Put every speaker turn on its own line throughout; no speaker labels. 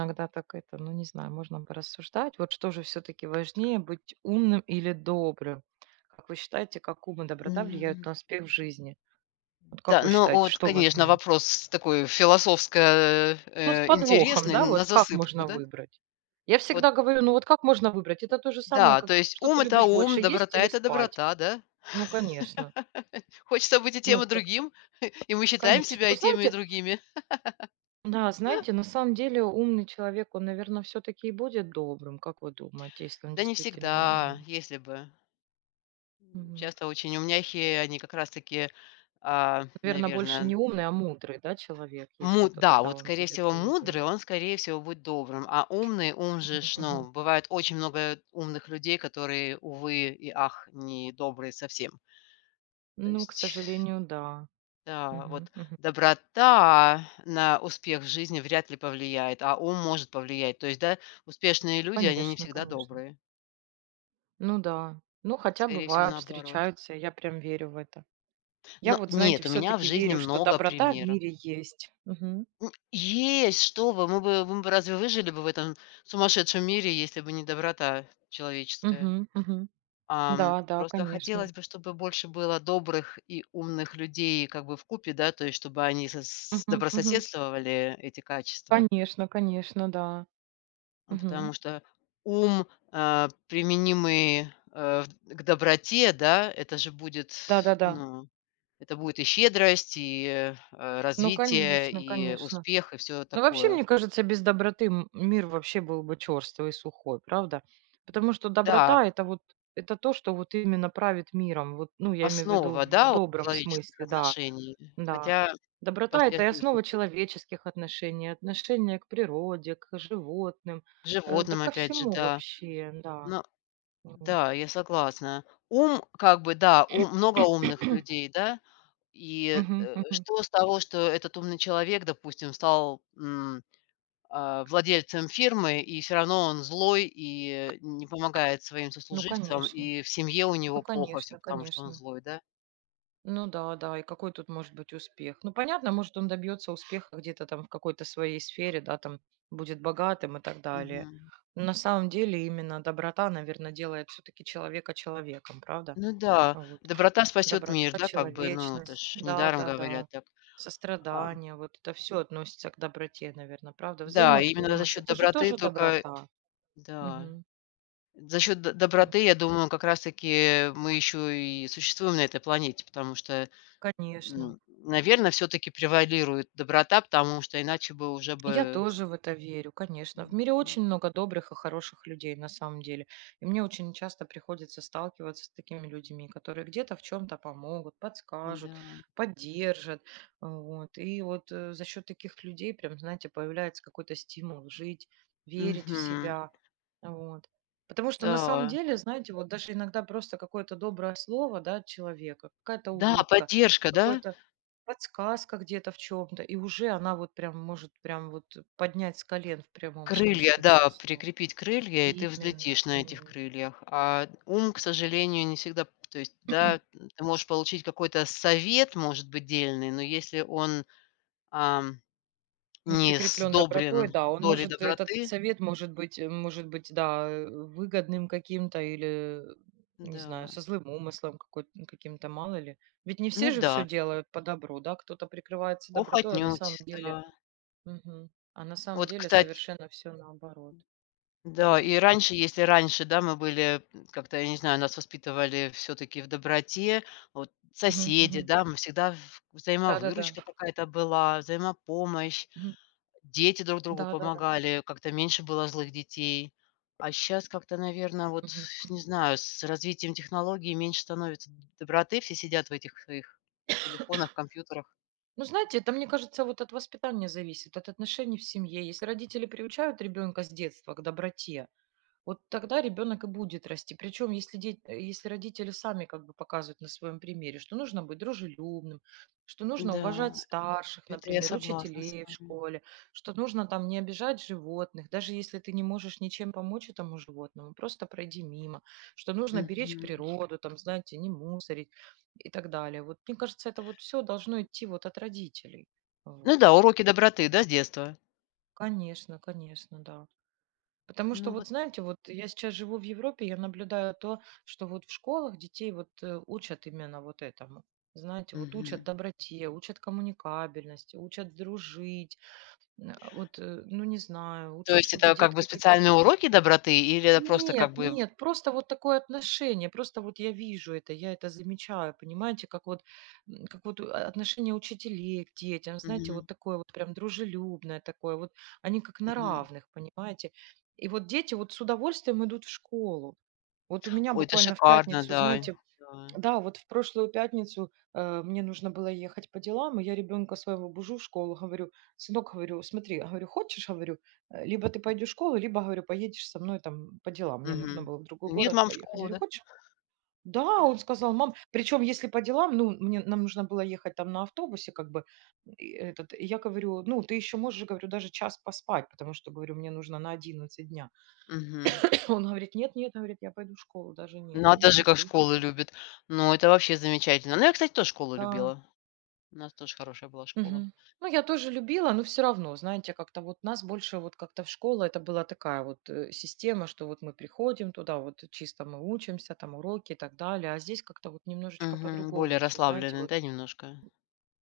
Иногда так это, ну не знаю, можно порассуждать. Вот что же все-таки важнее, быть умным или добрым? Как вы считаете, как ум и доброта влияют
Ну
на успех в жизни? Вот
да,
как вы
ну
считаете,
вот,
что
конечно,
важнее?
вопрос такой философско,
Ну, с подвохом,
интересный
да,
на
вот как
засыпку,
можно
да?
выбрать? Я
Вот,
всегда говорю, ну вот как можно выбрать? Это то же самое,
да,
как
то есть
что
ум-
ты
это
любишь
ум,
больше, есть
доброта-
или
это
спать?
доброта, да?
Ну, конечно.
Хочется быть и тем,
Ну,
и
как,
другим, и мы считаем
конечно.
себя и
Ну,
теми, и
знаете,
другими.
да, знаете, на самом деле умный человек, он, наверное, все-таки и будет добрым, как вы думаете, если он
Да не
действительно умный?
всегда, если бы. М,
Мгм.
часто очень умняхи, они как раз таки,
Наверно,
наверное.
больше не умный, а мудрый, да, человек, если,
Му
то
да,
тогда
вот,
он
скорее
будет
всего, мудрый,
добрый.
он, скорее всего, будет добрым, а умный, ум же
Мгм,
ж,
мгм.
ну, бывает очень много умных людей, которые, увы и ах, не добрые совсем. То
Ну, к
есть,
сожалению, да.
да,
Мгм,
вот
мгм.
доброта на успех в жизни вряд ли повлияет, а ум может повлиять. То есть, да, успешные люди, они не
Конечно,
всегда
конечно.
добрые.
Ну да. Ну, хотя
Скорее всего,
бывают,
наоборот.
встречаются, я прям верю в это. Я
Но
вот, знаете,
нет, у
все
меня в
таки
жизни
верю, что
много
доброта в
примеров.
мире есть. Мгм,
Есть, что вы, мы бы разве выжили бы в этом сумасшедшем мире, если бы не доброта человеческая?
мгм, мгм.
Ам,
Да, да,
просто
конечно.
хотелось бы, чтобы больше было добрых и умных людей как бы в купе, да, то есть чтобы они сос
Мгм, мгм.
добрососедствовали, эти качества.
Конечно, конечно, да.
Ну, потому
Мгм.
что ум, применимый, в к доброте, да, это же будет,
Да-да-да.
ну, это будет и щедрость, и,
Ну,
развитие,
конечно,
и
конечно.
успех, и все
Ну, вообще,
такое.
мне кажется, без доброты мир вообще был бы черствый и сухой, правда? Потому что
Да,
доброта это вот это то, что вот именно правит миром. Вот, ну, я имею в виду
основа,
в
да, у
добром
человеческих
смысле, да,
отношений.
да.
Хотя, пос
Доброта
я
это
же
и
говорю,
основа человеческих отношений, отношения к природе, к животным,
к
да
животным
ко
опять же,
всему
да.
вообще, да.
Но
Вот.
Да, я согласна. Ум, как бы, да, ум много умных людей, да. И,
Мгм, мгм.
что с того, что этот умный человек, допустим, стал, владельцем фирмы, и все равно он злой и не помогает своим
Ну,
сослуживцам,
конечно.
и в семье у
Ну,
него плохо все,
конечно,
потому что он
конечно.
злой, да?
Ну да, да, и какой тут может быть успех? Ну, понятно, может, он добьется успеха где-то там в какой-то своей сфере, да, там будет богатым и так далее.
Мгм.
Но на самом деле именно доброта, наверное, делает все-таки человека человеком, правда?
Ну да,
Вот.
доброта спасет
Доброта,
мир, да, как бы, ну, это
человечность,
ж
да,
недаром
да, да.
говорят так. Ам,
Сострадание, вот это все относится к доброте, наверное, правда?
да, именно за
Взаимопомощь,
счет
это же
доброты
тоже
только.
доброта.
Да.
Мгм.
За счет д
Ну,
доброты, я думаю, как раз таки мы еще и существуем на этой планете, потому что,
конечно.
наверное, все-таки превалирует доброта, потому что иначе бы уже
Я
бы
тоже в это верю, конечно. В
м,
мире
м,
очень много добрых и хороших людей, на самом деле. И мне очень часто приходится сталкиваться с такими людьми, которые где-то в чем-то помогут, подскажут,
да.
поддержат. Вот. И вот за счет таких людей, прям, знаете, появляется какой-то стимул жить, верить в
Мгм.
себя. Вот. Потому что на самом
Да.
деле, знаете, вот даже иногда просто какое-то доброе слово да, от человека, какая-то
Да,
улыбка,
поддержка, да?
какое-то подсказка где-то в чем то и уже она вот прям может прям вот поднять с колен в прямом
Крылья,
смысле этого
да,
слова.
прикрепить крылья, и ты
Именно,
взлетишь на этих
именно.
крыльях. А ум, к сожалению, не всегда п то есть, да, ты можешь получить какой-то совет, может быть, дельный, но если он, ам,
Не
не
прикреплён добротой,
сдобрен
да, он
долей
может, этот
доброты.
совет может быть, может быть, да, выгодным каким-то или, не знаю,
Да,
со злым умыслом какой каким-то, мало ли. Ведь не
ну
все же все
да,
делают по добру, да, кто-то прикрывается
ох,
добротой, а на
отнюдь,
самом деле
да.
а на самом
Вот,
деле
кстати,
совершенно все наоборот.
да,
Мгм.
и раньше, если раньше, да, мы были как-то, я не знаю, нас воспитывали все-таки в доброте, вот
Мгм,
соседи,
мгм.
да, мы всегда
Да-да-да.
взаимовыручка какая-то была, взаимопомощь,
Мгм.
дети друг другу
Да-да-да.
помогали, как-то меньше было злых детей. А сейчас как-то, наверное, вот,
Мгм.
не знаю, с развитием технологий меньше становится доброты, все сидят в этих своих телефонах, компьютерах.
Ну, знаете, это, мне кажется, вот от воспитания зависит, от отношений в семье. Если родители приучают ребенка с детства к доброте, вот тогда ребенок и будет расти. Причем, если, если родители сами как бы показывают на своем примере, что нужно быть дружелюбным, что нужно уважать
Да,
старших,
это я
например,
согласна с
учителей в
вами.
школе, что нужно там не обижать животных, даже если ты не можешь ничем помочь этому животному, просто пройди мимо, что нужно беречь
Мгм.
природу, там, знаете, не мусорить и так далее. Вот, мне кажется, это вот все должно идти вот от родителей.
Ну
Вот.
да, уроки доброты, да, с детства?
Конечно, конечно, да. Потому что,
Ну
вот
вот.
знаете, вот я сейчас живу в Европе, я наблюдаю то, что вот в школах детей вот учат именно вот этому. Знаете, вот
Мгм.
учат доброте, учат коммуникабельности, учат дружить, ну не знаю,
То
учат,
есть
чтобы
это как бы
детки
специальные
какие-то
уроки доброты или это просто
нет,
как бы.
нет, просто вот такое отношение. Просто вот я вижу это, я это замечаю, понимаете, как вот, как вот отношение учителей к детям, знаете,
Мгм,
вот такое вот прям дружелюбное такое, вот они как на
мгм.
равных, понимаете. И вот дети вот с удовольствием идут в школу. Вот у меня
Ой, это
буквально в
шикарно,
пятницу,
да,
знаете,
да.
да, вот в прошлую пятницу мне нужно было ехать по делам, и я ребенка своего бужу в школу, говорю, сынок, говорю, смотри, говорю, хочешь, говорю, либо ты пойдешь в школу, либо, говорю, поедешь со мной там по делам, мне нужно
Мгм.
было в другой
Нет,
город
мам в
поехать. Я
школу,
говорю,
да?
хочешь? Да, он сказал, мам, причем если по делам, ну, мне, нам нужно было ехать там на автобусе, как бы, и этот, и я говорю, ну, ты еще можешь, говорю, даже час поспать, потому что, говорю, мне нужно на 11 дня.
Мгм.
Он говорит, нет, нет, говорит, я пойду в школу, даже не это.
Надо же,
Ну,
как
окей,
школу
говорю,
любит. Ну, это вообще замечательно. Ну, я, кстати, тоже школу
да.
любила. У нас тоже хорошая была школа.
Мгм. Ну, я тоже любила, но все равно, знаете, как-то вот нас больше вот как-то в школу, это была такая вот система, что вот мы приходим туда, вот чисто мы учимся, там уроки и так далее, а здесь как-то вот немножечко
Мгм. Более
по-другому все, знаете,
расслабленная,
вот.
да, немножко?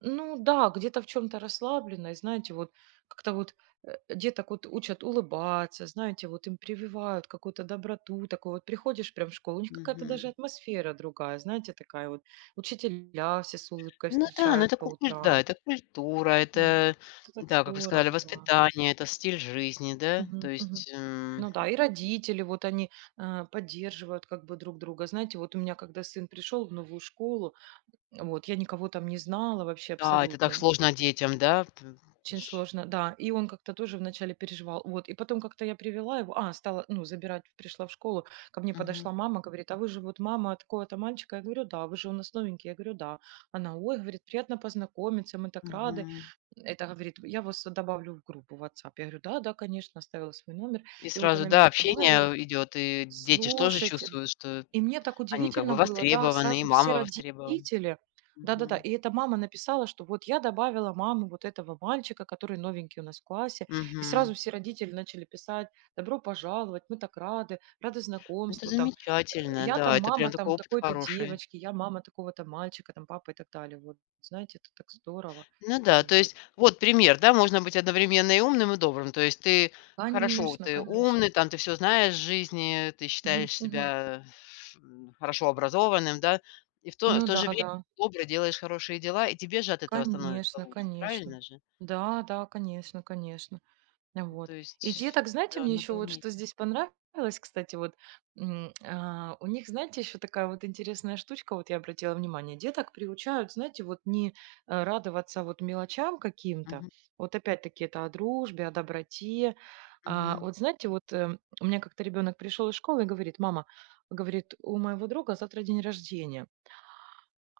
Ну да, где-то в чем-то расслаблено, и знаете, вот как-то вот деток вот учат улыбаться, знаете, вот им прививают какую-то доброту, такую вот приходишь прям в школу, у них какая-то
Мгм.
даже атмосфера другая, знаете, такая вот. Учителя все с улыбкой
Ну да, ну
встречают
это
по
кукуль да,
утрам.
это культура, это,
М, это так
да, как вы сказали,
здорово, да.
воспитание, это стиль жизни, да? То
Мгм, мгм.
есть,
Ну да, и родители, вот они, поддерживают как бы друг друга. Знаете, вот у меня когда сын пришел в новую школу, вот я никого там не знала вообще
да, это так
абсолютно.
сложно детям, да? Т это
Очень
ж.
сложно, да. И он как-то тоже вначале переживал. Вот. И потом как-то я привела его, стала, ну, забирать, пришла в школу. Ко мне
Мгм,
подошла мама, говорит, а вы же вот мама такого-то мальчика? Я говорю, да. Вы же у нас новенький? Я говорю, да. Она, ой, говорит, приятно познакомиться, мы так рады.
мгм.
Это, говорит, я вас добавлю в группу в WhatsApp. Я говорю, да, да, конечно, оставила свой номер.
И
И вот
сразу,
она
да,
меня
общение
добавила.
идет, и дети ж тоже
Слушайте,
чувствуют, что
и мне так
они как бы
удивительно было, да,
востребованы, и
сразу все
мама востребована.
родители. Да-да-да,
Мгм,
и эта мама написала, что вот я добавила маму вот этого мальчика, который новенький у нас в классе, и
мгм.
сразу все родители начали писать, добро пожаловать, мы так рады, рады
Это
знакомству, там,
замечательно,
я
да,
там
это прям
мама там
такой опыт
такой-то
хороший.
девочки, я мама такого-то мальчика, там, папа и так далее, вот, знаете, это так здорово,
Ну да, то
вот.
есть вот пример, да, можно быть одновременно и умным, и добрым. То есть ты хорошо,
Конечно,
ты
конечно.
умный, там ты все знаешь в жизни, ты
Мгм,
считаешь
мгм.
себя, хорошо образованным, да, и в то
Ну
в то
да,
же время
да,
добрый, делаешь хорошие дела, и тебе же от этого становится
конечно,
лучше,
конечно.
правильно же?
Да, да, конечно, конечно.
Ну, то
Вот. И
есть,
деток, знаете,
да,
мне еще
надо
вот что
уметь.
здесь понравилось, кстати, вот у них, знаете, еще такая вот интересная штучка, вот я обратила внимание, деток приучают, знаете, вот не радоваться вот мелочам каким-то,
Мгм,
вот опять-таки это о дружбе, о доброте. А,
мгм.
вот знаете, вот у меня как-то ребенок пришел из школы и говорит, мама, говорит, у моего друга завтра день рождения,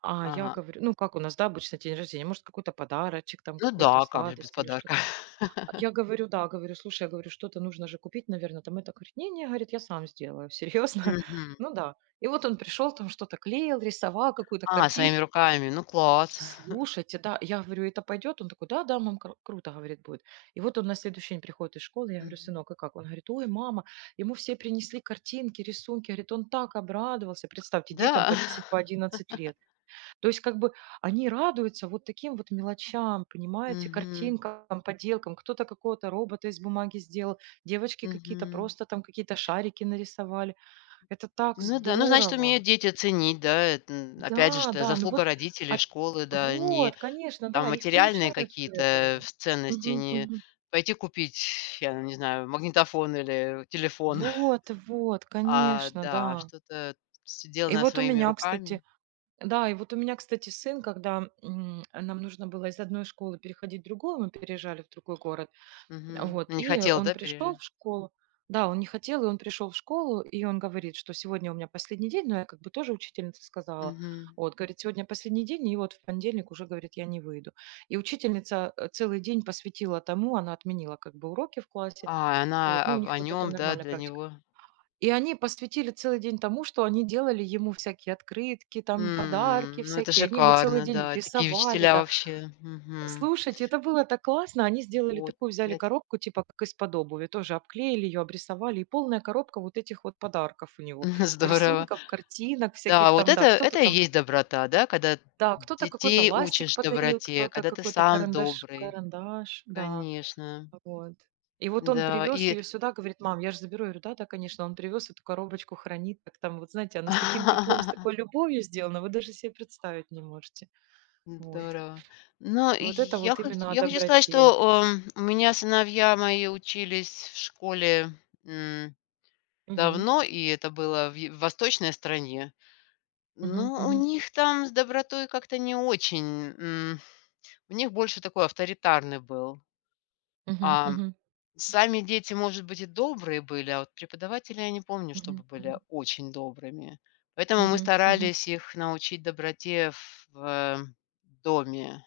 а я
Ага.
говорю, ну как у нас, да, обычно день рождения, может какой-то подарочек, там
Ну
какую-то
да, как же без
сладость или
подарка.
что-то. Я говорю, да, говорю, слушай, я говорю, что-то нужно же купить, наверное, там это. Говорит, не-не, говорит, я сам сделаю, серьезно.
Мгм.
Ну да. И вот он пришел, там что-то клеил, рисовал, какую-то
А,
картину.
своими руками, ну класс.
Слушайте, да, я говорю, это пойдет? Он такой, да, да, мам, круто, говорит, будет. И вот он на следующий день приходит из школы, я говорю,
Мгм.
сынок, и как? Он говорит, ой, мама, ему все принесли картинки, рисунки, говорит, он так обрадовался. Представьте,
Да.
детям по 10, по 11 лет. То есть как бы они радуются вот таким вот мелочам, понимаете,
Мгм,
картинкам, поделкам. Кто-то какого-то робота из бумаги сделал, девочки какие-то
мгм.
просто там какие-то шарики нарисовали. Это так
Ну да, ну, значит,
здорово.
умеют дети ценить, да, это, опять же,
Да,
что
да, ну
заслуга
вот,
родителей,
а,
школы, да, не
вот, конечно,
там
да, их
материальные
приучают к
какие-то
этому.
в ценности,
Мгм,
не
мгм.
пойти купить, я не знаю, магнитофон или телефон,
Вот, вот,
а,
конечно,
да,
да.
что-то
И
сделанное
вот у
своими
меня,
руками.
кстати, сын, когда нам нужно было из одной школы переходить в другую, мы переезжали в другой город.
Мгм.
Вот,
Не
и
хотел,
он
да,
пришел
пережи
в школу. Да, он не хотел, и он пришел в школу, и он говорит, что сегодня у меня последний день, но я как бы тоже учительница сказала.
Мгм.
Вот, говорит, сегодня последний день, и вот в понедельник уже, говорит, я не выйду. И учительница целый день посвятила тому, она отменила как бы уроки в классе.
А, она
Вот, ну, у
о
них
о
тут это
нём, да,
нормальная
для
практика.
него.
И они посвятили целый день тому, что они делали ему всякие открытки, там подарки
Ну это
всякие. Они ему целый
шикарно,
день
да, такие
рисовали.
учителя вообще. Мгм.
Слушайте, это было так классно. Они сделали
Вот,
такую, взяли
опять,
коробку, типа как из-под обуви, тоже обклеили ее, обрисовали. И полная коробка вот этих вот подарков у него.
здорово.
Рисунков, картинок
Да,
всяких
вот
там,
это
да. Кто-то
это и
там,
есть доброта, да, когда
да, кто-то какой-то
детей
ластик
учишь
подарил,
доброте,
кто-то
когда ты
какой-то
сам
карандаш,
добрый.
да,
Конечно,
вот. И вот он
да,
привез
и
ее сюда, говорит, мам, я же заберу. Я говорю, да, да, конечно. Он привез эту коробочку, хранит. Так там, вот знаете, она с таким теплом, с такой любовью сделана, вы даже себе представить не можете. Вот.
здорово. Но
Вот это
я
вот
хочу,
именно о
я хочу сказать,
доброте.
что, у меня сыновья мои учились в школе, м,
Мгм.
давно, и это было в восточной стране.
Мгм,
Но у
мгм,
них там с добротой как-то не очень, у них больше такой авторитарный был,
мгм,
а
мгм, мгм,
сами дети, может быть, и добрые были, а вот преподаватели я не помню, чтобы
мгм,
были
мгм,
очень добрыми. Поэтому мы
мгм. Мгм.
старались их научить доброте в, э, доме.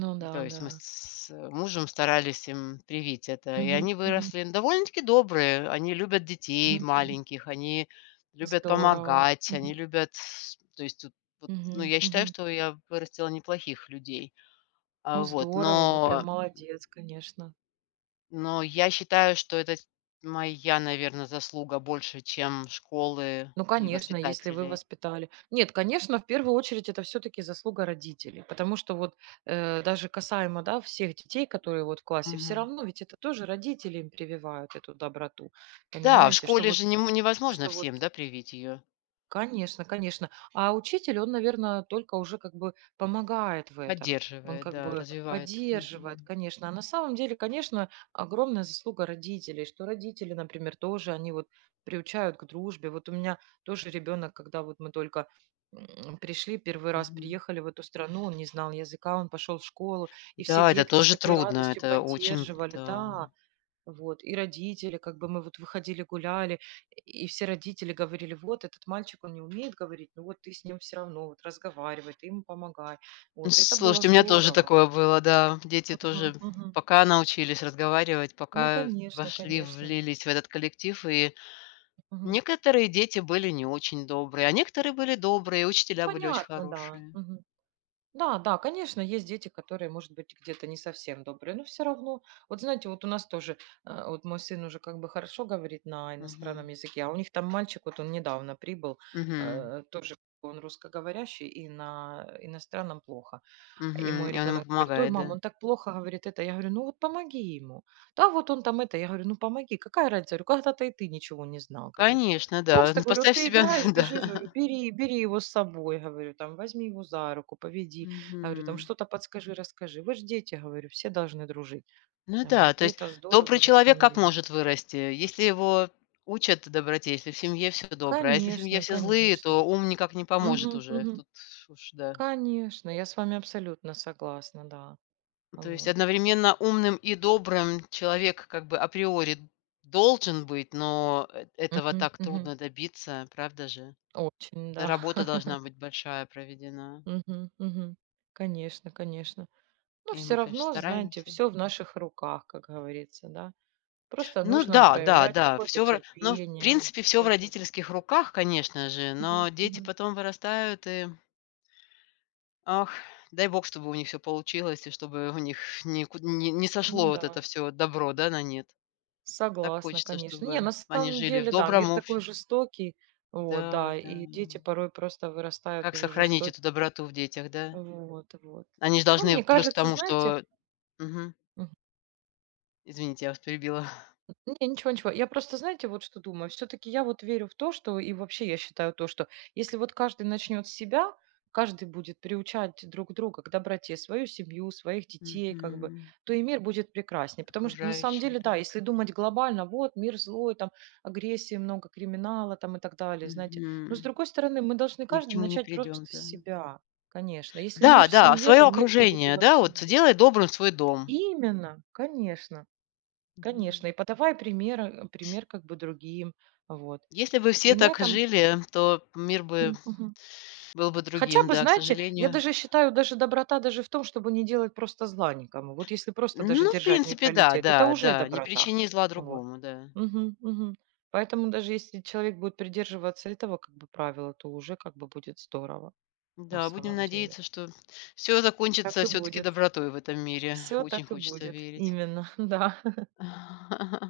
Ну да,
То есть
да.
мы с мужем старались им привить это. И
Мгм,
они
мгм,
выросли довольно-таки добрые. Они любят детей
мгм, мгм.
маленьких, они любят
Здорово.
помогать, они
Мгм,
любят с То есть тут вот, ну,
мгм,
я считаю,
мгм.
что я вырастила неплохих людей. А,
Ну,
вот,
здорово, вы прям
но
молодец, конечно.
Но я считаю, что это моя, наверное, заслуга больше, чем школы
Ну,
и
конечно, если вы
воспитателей.
воспитали. Нет, конечно, в первую очередь это все-таки заслуга родителей, потому что вот даже касаемо, да, всех детей, которые вот в классе, все
Мгм.
равно ведь это тоже родители им прививают эту доброту,
Да, в
понимаете, что
школе
вот,
же нем невозможно
что вот
всем, да, привить ее.
Конечно, конечно. А учитель, он, наверное, только уже как бы помогает в этом. Он
Поддерживает,
как
да,
бы
развивает.
поддерживает,
Мгм.
конечно. А на самом деле, конечно, огромная заслуга родителей, что родители, например, тоже, они вот приучают к дружбе. Вот у меня тоже ребенок, когда вот мы только, пришли, первый раз
Мгм.
приехали в эту страну, он не знал языка, он пошел в школу, и все
Да, это
детки с
тоже
такой
трудно,
радостью
это очень,
поддерживали.
да.
Да, вот, и родители, как бы мы вот выходили, гуляли, и все родители говорили, вот этот мальчик, он не умеет говорить, ну вот ты с ним все равно вот разговаривай, ты ему помогай.
Ну,
Вот, это было
слушайте, у меня тоже
здорово.
такое было, да. Дети
Мгм,
тоже
мгм.
пока научились разговаривать,
Ну,
пока
конечно,
вошли,
конечно.
влились в этот коллектив и
Мгм.
некоторые дети были не очень добрые, а некоторые были добрые, учителя были очень
Понятно, да.
хорошие.
Мгм. Да, да, конечно, есть дети, которые, может быть, где-то не совсем добрые, но все равно, вот знаете, вот у нас тоже, вот мой сын уже как бы хорошо говорит на иностранном
Мгм.
языке, а у них там мальчик, вот он недавно прибыл,
Мгм.
тоже он русскоговорящий, и на иностранном плохо. И
Мгм.
мой
И он ему
ребенок говорит: "Ой,
помогает,
мам,
да?
он так плохо говорит это". Я говорю: "Ну вот помоги ему". "Да вот он там это". Я говорю: "Ну помоги". "Какая разница?" Говорю: "Когда-то и ты ничего не знал". Говорю.
Конечно, да.
"Просто,-
Ну,
говорю,- «Вот
поставь
ты
себя,
играешь, бежишь,
да.
говорю, бери, его с собой, говорю, там, возьми его за руку, поведи, говорю, там
Мгм.
что-то подскажи, расскажи. Вы ж дети, говорю, все должны дружить".
Ну да,
Вот.
то
И
есть
это
добрый
здорово на
человек
самом
как
деле.
может вырасти? Если его учат доброте, если в семье все доброе, а если в семье
Конечно,
все злые,
конечно.
то ум никак не поможет
Мгм,
уже.
мгм.
Тут уж да.
Конечно, я с вами абсолютно согласна, да.
То есть
Вот.
одновременно умным и добрым человек как бы априори должен быть, но этого
Мгм,
так
мгм.
трудно добиться, правда же?
Очень,
Да,
да.
работа должна быть большая проведена.
Мгм, мгм. Конечно, конечно. Но
И
все
мы, конечно,
равно, знаете,
стараемся.
все в наших руках, как говорится, да. Просто
Ну
нужно
да, да,
проявлять
да,
какое-то
все, но в
терпение,
принципе все в
какое-то.
родительских руках, конечно же, но
Мгм,
дети
мгм.
потом вырастают и, ах, дай бог, чтобы у них все получилось и чтобы у них нику не сошло
Ну
вот это
да,
все добро, да, на нет. Так
согласна,
хочется,
конечно. Не,
чтобы
на
они
самом
жили в
деле, да,
добром
мир такой
обществе.
жестокий, вот,
Да,
да,
да.
и дети порой просто вырастают
Как
уже
сохранить
жестокие,
эту доброту в детях, да?
вот, вот.
Они же
Ну,
должны
мне
плюс к
кажется,
тому,
знаете.
что. Мгм. Извините, я вас перебила.
Не, ничего, ничего. Я просто, знаете, вот что думаю. Все-таки я вот верю в то, что и вообще я считаю то, что если вот каждый начнет с себя, каждый будет приучать друг друга к доброте, свою семью, своих детей, как бы,
Мгм.
то и мир будет прекраснее. Потому что на самом
Окружающих,
деле,
да.
да, если думать глобально, вот мир злой, там агрессии много, криминала там и так далее, знаете. Но с
Мгм.
другой стороны, мы должны
Ни к
каждый
чему не
начать просто
придем,
с
да.
себя, конечно. Если мир
Да,
в
да,
семье,
свое
то мир будет и
окружение,
во
да,
всем.
вот
мире.
делай добрым свой дом.
Именно, конечно.
Да.
Конечно, и подавай пример, как бы другим. Вот.
Если бы все
И на
так
этом
жили, то мир бы
Мгм.
был бы
Хотя
другим,
бы,
да, к
знаете, я
сожалению.
даже считаю, даже доброта даже в том, чтобы не делать просто зла никому. Вот если просто даже
Ну, в
держать
принципе, да,
нейтралитет, это
да,
уже
да. Не
доброта.
причини зла
Вот.
другому, да.
Мгм, мгм. Поэтому даже если человек будет придерживаться этого как бы правила, то уже как бы будет здорово на
Да, будем
самом деле.
надеяться, что все
Так
закончится
и
все таки
будет.
добротой в этом мире.
Все
Очень
так и
хочется
будет.
верить.
Именно, да.